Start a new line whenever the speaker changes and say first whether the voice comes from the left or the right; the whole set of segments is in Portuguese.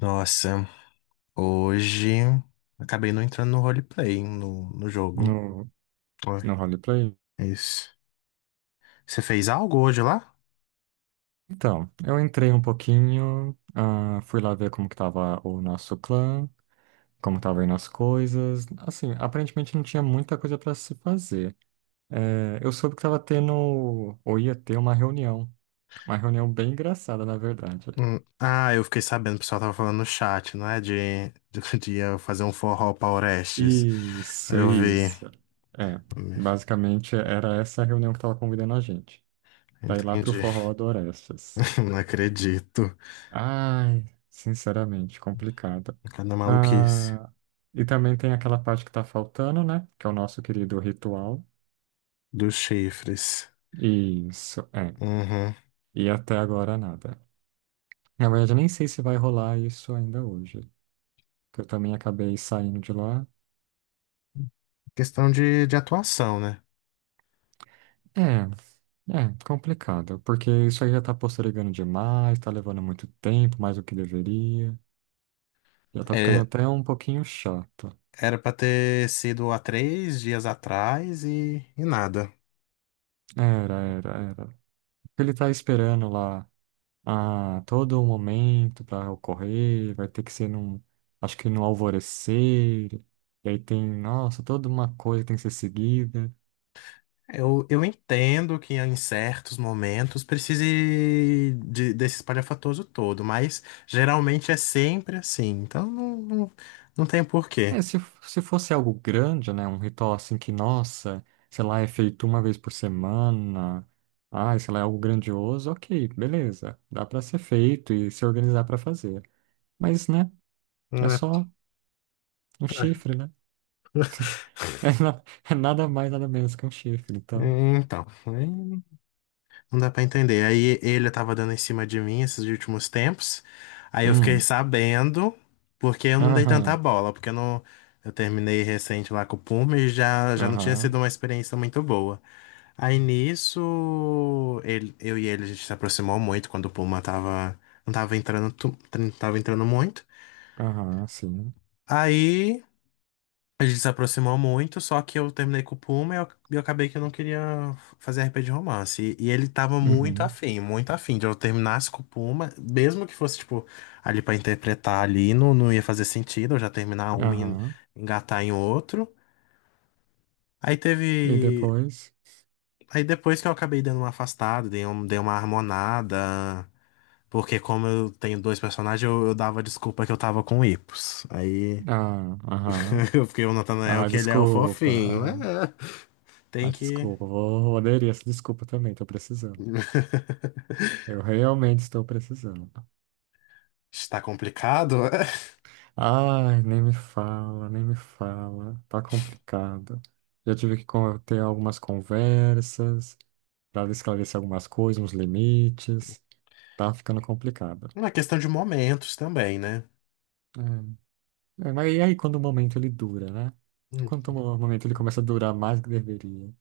left: Nossa, hoje acabei não entrando no roleplay, hein, no jogo.
right: No,
left: Ué,
right: no roleplay?
left: é isso. Você fez algo hoje lá?
right: Então, eu entrei um pouquinho, fui lá ver como que tava o nosso clã, como tava aí nas coisas. Assim, aparentemente não tinha muita coisa para se fazer. É, eu soube que tava tendo, ou ia ter uma reunião. Uma reunião bem engraçada, na verdade.
left: Ah, eu fiquei sabendo, o pessoal tava falando no chat, não é? De, de eu fazer um forró pra Orestes. Aí
right: Isso,
left: eu vi.
right: isso. É, basicamente era essa a reunião que tava convidando a gente. Pra ir lá pro
left: Entendi.
right: Forró do Orestes.
left: Não acredito.
right: Ai, sinceramente, complicado.
left: Cada maluquice
right: Ah, e também tem aquela parte que tá faltando, né? Que é o nosso querido ritual.
left: dos chifres.
right: Isso, é.
left: Uhum.
right: E até agora nada. Na verdade, eu nem sei se vai rolar isso ainda hoje. Que eu também acabei saindo de lá.
left: Questão de atuação, né?
right: É, é, complicado. Porque isso aí já tá postergando demais, tá levando muito tempo, mais do que deveria. Já tá ficando
left: É,
right: até um pouquinho chato.
left: era pra ter sido há 3 dias atrás e nada.
right: Era, era, era. Ele tá esperando lá a todo momento para ocorrer, vai ter que ser num, acho que no alvorecer, e aí tem, nossa, toda uma coisa que tem que ser seguida.
left: Eu entendo que em certos momentos precise desse espalhafatoso todo, mas geralmente é sempre assim, então não, não, não tem porquê.
right: É, se fosse algo grande, né, um ritual assim que, nossa, sei lá, é feito uma vez por semana, sei lá, é algo grandioso, ok, beleza, dá para ser feito e se organizar para fazer. Mas, né, é
left: Não é-
right: só um chifre, né? É, na- É nada mais, nada menos que um chifre, então.
left: é, Então, aí não dá pra entender. Aí ele tava dando em cima de mim esses últimos tempos. Aí eu fiquei
right: Hum,
left: sabendo, porque eu não dei tanta
right: aham,
left: bola, porque eu não eu terminei recente lá com o Puma e já não tinha
right: aham.
left: sido uma experiência muito boa. Aí nisso, eu e ele a gente se aproximou muito quando o Puma tava, não tava entrando, não tava entrando muito.
right: Aham, sim.
left: Aí a gente se aproximou muito, só que eu terminei com o Puma e eu acabei que eu não queria fazer RP de romance. E ele tava
right: Uhum.
left: muito afim de eu terminasse com o Puma, mesmo que fosse, tipo, ali pra interpretar ali, não, não ia fazer sentido eu já terminar um e
right: Aham.
left: engatar em outro. Aí
right: E
left: teve.
right: depois?
left: Aí depois que eu acabei dando uma afastada, dei uma harmonada. Porque como eu tenho dois personagens, eu dava desculpa que eu tava com hipos. Aí
right: Ah, aham.
left: eu fiquei o Nathanael
right: Ah,
left: que ele é o
right: desculpa.
left: fofinho.
right: Aham.
left: É,
right: Ah,
left: tem que.
right: desculpa. Vou aderir essa desculpa também. Tô precisando. Eu realmente estou precisando.
left: Está complicado.
right: Ai, nem me fala, nem me fala. Tá complicado. Já tive que ter algumas conversas para esclarecer algumas coisas, uns limites. Tá ficando complicado.
left: É uma questão de momentos também, né?
right: É. É, mas e aí quando o momento ele dura, né? Quando
left: Hum.
right: o momento ele começa a durar mais do que deveria.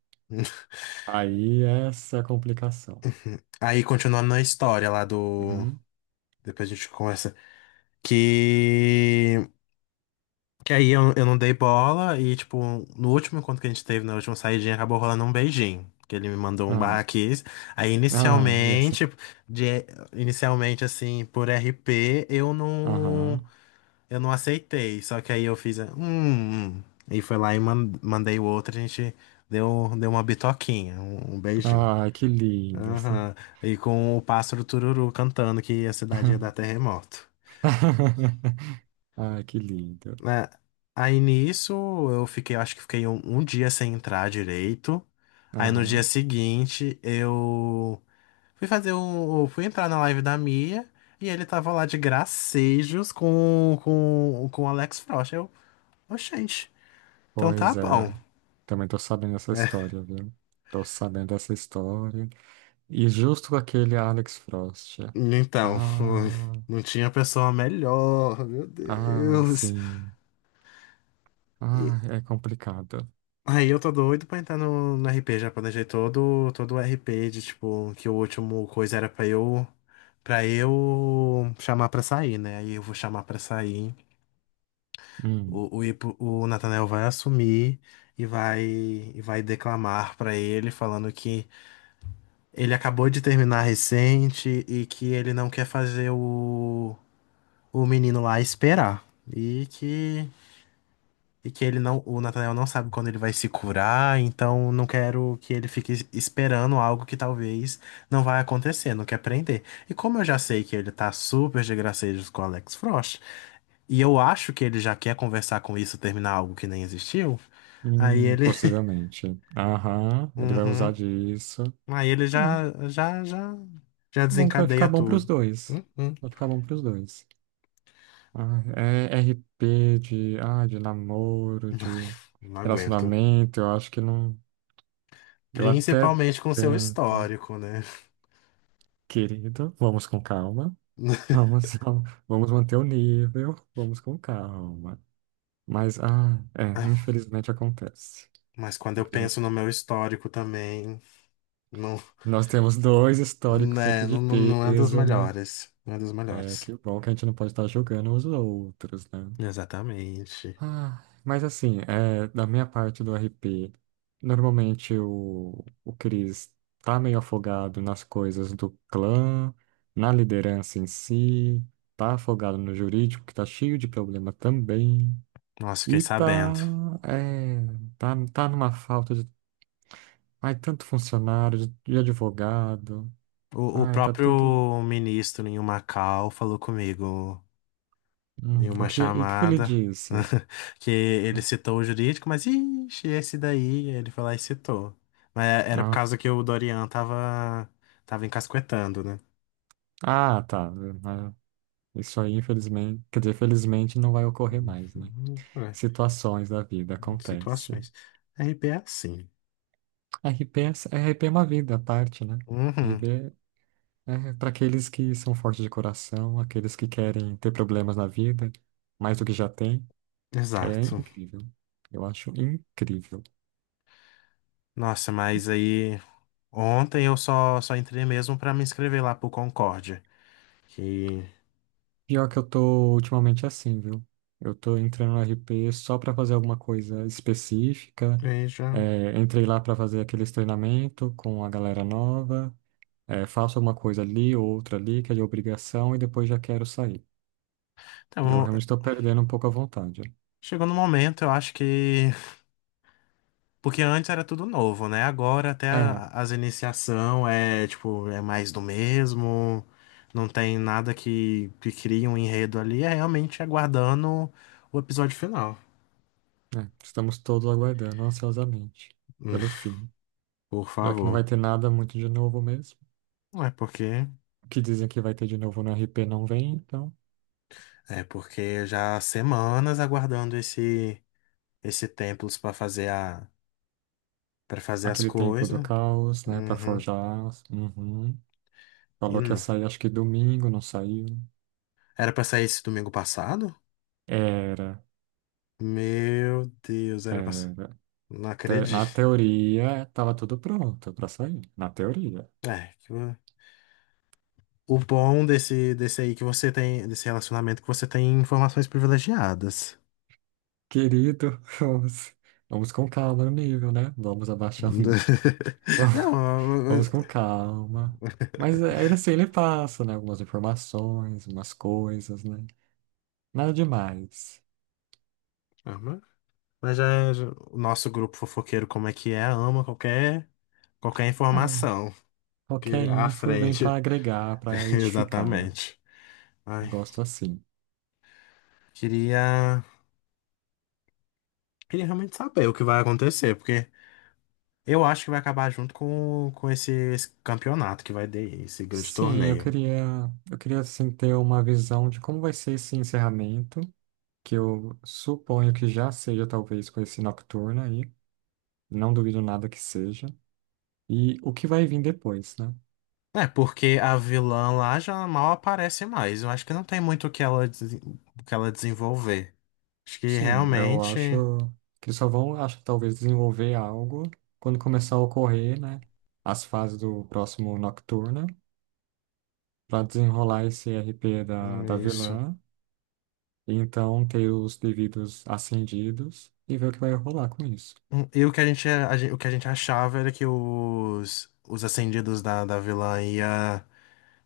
right: Aí essa é a complicação.
left: Aí continuando na história lá do.
right: Uhum.
left: Depois a gente conversa. Que Que aí eu não dei bola e, tipo, no último encontro que a gente teve, na última saidinha, acabou rolando um beijinho. Que ele me mandou um
right: Ah,
left: barraquês. Aí,
right: ah, essa.
left: de, inicialmente, assim, por RP,
right: Aham.
left: eu não aceitei. Só que aí eu fiz, hum. E foi lá e mandei o outro, a gente deu uma bitoquinha, um beijinho.
right: Ah, que lindo.
left: Aham. E com o pássaro Tururu cantando que a cidade ia dar terremoto,
right: Ah, que lindo.
left: né? Aí nisso eu fiquei, acho que fiquei um dia sem entrar direito. Aí no dia
right: Aham.
left: seguinte eu fui entrar na live da Mia e ele tava lá de gracejos com o Alex Frost. Eu, "Ô, gente, então tá
right: Pois é.
left: bom."
right: Também tô sabendo essa história, viu? Tô sabendo essa história. E justo com aquele Alex Frost.
left: Então,
right: Ah,
left: não tinha pessoa melhor, meu
right: ah,
left: Deus.
right: sim. Ah, é complicado.
left: Aí eu tô doido pra entrar no RP, já planejei todo, todo o RP de tipo, que o último coisa era pra eu para eu chamar pra sair, né? Aí eu vou chamar pra sair.
right: Hum.
left: O Nathanael vai assumir e vai declamar pra ele falando que ele acabou de terminar recente e que ele não quer fazer o menino lá esperar. E que E que ele não, o Nathaniel não sabe quando ele vai se curar, então não quero que ele fique esperando algo que talvez não vai acontecer, não quer prender. E como eu já sei que ele tá super de gracejos com o Alex Frost, e eu acho que ele já quer conversar com isso, terminar algo que nem existiu, aí ele,
right: Possivelmente. Aham, ele vai usar
left: uhum,
right: disso.
left: aí ele
right: Ah,
left: já
right: tá bom que vai ficar
left: desencadeia
right: bom pros
left: tudo.
right: dois.
left: Uhum.
right: Vai ficar bom pros dois. Ah, é RP de, ah, de namoro, de
left: Não aguento.
right: relacionamento, eu acho que não. Eu até
left: Principalmente com seu
right: tento.
left: histórico, né?
right: Querido, vamos com calma. Vamos, vamos manter o nível, vamos com calma. Mas, ah, é, infelizmente acontece.
left: Mas quando eu penso
right: Infelizmente.
left: no meu histórico também. Não,
right: Nós temos dois históricos aqui
left: né,
right: de
left: não, não não é dos
right: peso, né?
left: melhores. Não é dos
right: É,
left: melhores.
right: que bom que a gente não pode estar julgando os outros, né?
left: Exatamente.
right: Ah, mas assim, é, da minha parte do RP, normalmente o Chris tá meio afogado nas coisas do clã, na liderança em si, tá afogado no jurídico, que tá cheio de problema também,
left: Nossa, fiquei
right: e tá,
left: sabendo.
right: é, tá numa falta de, ai, tanto funcionário, de advogado,
left: O
right: ai, tá tudo.
left: próprio ministro em Macau falou comigo em
right: O
left: uma
right: que, e o que ele
left: chamada
right: disse?
left: que ele citou o jurídico, mas ixi, esse daí ele foi lá e citou. Mas é, era por
right: Ah,
left: causa que o Dorian tava, encasquetando, né?
right: ah, tá. Né? Isso aí, infelizmente, quer dizer, felizmente não vai ocorrer mais, né?
left: Uhum, é,
right: Situações da vida acontecem.
left: situações. RP é assim.
right: RP é, RP é uma vida à parte, né?
left: Uhum,
right: RP é para aqueles que são fortes de coração, aqueles que querem ter problemas na vida, mais do que já tem. É
left: exato.
right: incrível. Eu acho incrível.
left: Nossa, mas aí. Ontem eu só entrei mesmo para me inscrever lá pro Concórdia. Que.
right: Pior que eu tô ultimamente assim, viu? Eu tô entrando no RP só pra fazer alguma coisa específica.
left: Veja.
right: É, entrei lá pra fazer aqueles treinamento com a galera nova. É, faço uma coisa ali, outra ali, que é de obrigação, e depois já quero sair. Eu
left: Então,
right: realmente estou perdendo um pouco a vontade.
left: chegou no momento, eu acho que. Porque antes era tudo novo, né? Agora até
right: É,
left: as iniciação é, tipo, é mais do mesmo. Não tem nada que crie um enredo ali. É realmente aguardando o episódio final.
right: é, estamos todos aguardando ansiosamente
left: Hum,
right: pelo fim,
left: Por
right: já que não vai
left: favor.
right: ter nada muito de novo mesmo.
left: Não é porque.
right: O que dizem que vai ter de novo no RP não vem, então.
left: É porque já há semanas aguardando esse templos para fazer as
right: Aquele templo do
left: coisas.
right: caos, né, pra
left: Uhum.
right: forjar. Uhum.
left: E
right: Falou que ia
left: não.
right: sair, acho que domingo, não saiu.
left: Era pra sair esse domingo passado?
right: Era,
left: Meu Deus,
right: era.
left: Não acredito.
right: Na teoria, tava tudo pronto pra sair. Na teoria.
left: É, que o bom desse aí que você tem, desse relacionamento, é que você tem informações privilegiadas.
right: Querido, vamos com calma no nível, né? Vamos abaixar o nível.
left: Não,
right: Vamos com calma. Mas é, ainda assim, ele passa, né? Algumas informações, umas coisas, né? Nada demais.
left: Ah, mas- mas já o nosso grupo fofoqueiro, como é que é, ama qualquer
right: É,
left: informação
right: qualquer
left: que à
right: info vem para
left: frente.
right: agregar, para edificar, né?
left: Exatamente. Ai,
right: Gosto assim.
left: queria, queria realmente saber o que vai acontecer, porque eu acho que vai acabar junto com esse campeonato que vai ter, esse grande
right: Sim,
left: torneio.
right: eu queria assim ter uma visão de como vai ser esse encerramento, que eu suponho que já seja talvez com esse Nocturna aí. Não duvido nada que seja. E o que vai vir depois, né?
left: É, porque a vilã lá já mal aparece mais. Eu acho que não tem muito o que ela, o que ela desenvolver. Acho que
right: Sim, eu
left: realmente.
right: acho que eles só vão, acho que talvez desenvolver algo quando começar a ocorrer, né? As fases do próximo Nocturna, para desenrolar esse RP da, da
left: Isso.
right: vilã, e então ter os devidos acendidos e ver o que vai rolar com isso.
left: E o que a gente, a gen- o que a gente achava era que os ascendidos da vilã ia.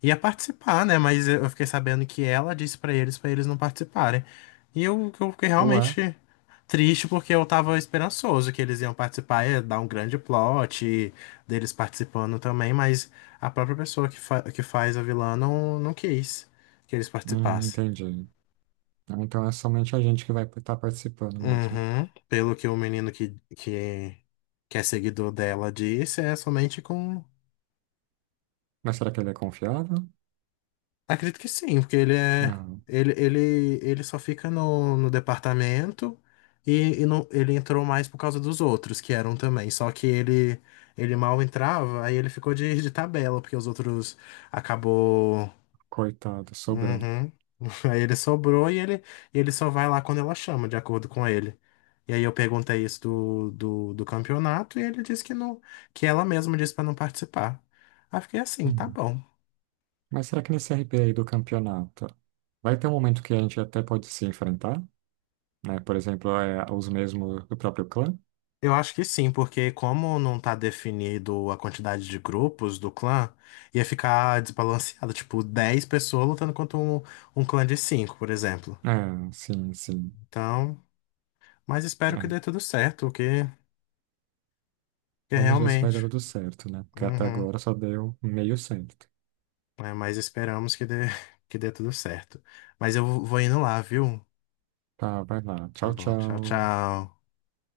left: ia Participar, né? Mas eu fiquei sabendo que ela disse pra eles não participarem. E eu fiquei
right: Ué,
left: realmente triste porque eu tava esperançoso que eles iam participar, ia dar um grande plot e deles participando também, mas a própria pessoa que faz a vilã não, não quis que eles participassem.
right: entendi. Então é somente a gente que vai estar participando mesmo.
left: Uhum. Pelo que o menino que é seguidor dela disse, é somente com.
right: Mas será que ele é confiável?
left: Acredito que sim, porque ele é.
right: Ah,
left: Ele só fica no departamento e não, ele entrou mais por causa dos outros que eram também. Só que ele mal entrava, aí ele ficou de tabela, porque os outros acabou.
right: coitado, sobrou.
left: Uhum. Aí ele sobrou e ele só vai lá quando ela chama, de acordo com ele. E aí eu perguntei isso do campeonato e ele disse que não, que ela mesma disse pra não participar. Aí eu fiquei assim, tá
right: Hum.
left: bom.
right: Mas será que nesse RP aí do campeonato vai ter um momento que a gente até pode se enfrentar? Né? Por exemplo, é, os mesmos do próprio clã?
left: Eu acho que sim, porque como não tá definido a quantidade de grupos do clã, ia ficar desbalanceado, tipo, 10 pessoas lutando contra um clã de 5, por exemplo.
right: É, sim, sim.
left: Então, mas espero que dê
right: É.
left: tudo certo, que
right: Vamos ver se vai
left: realmente.
right: dar tudo certo, né? Porque até
left: Uhum.
right: agora só deu meio certo.
left: É, mas esperamos que dê, que dê tudo certo. Mas eu vou indo lá, viu?
right: Tá, vai lá.
left: Tá
right: Tchau,
left: bom, tchau,
right: tchau.
left: tchau.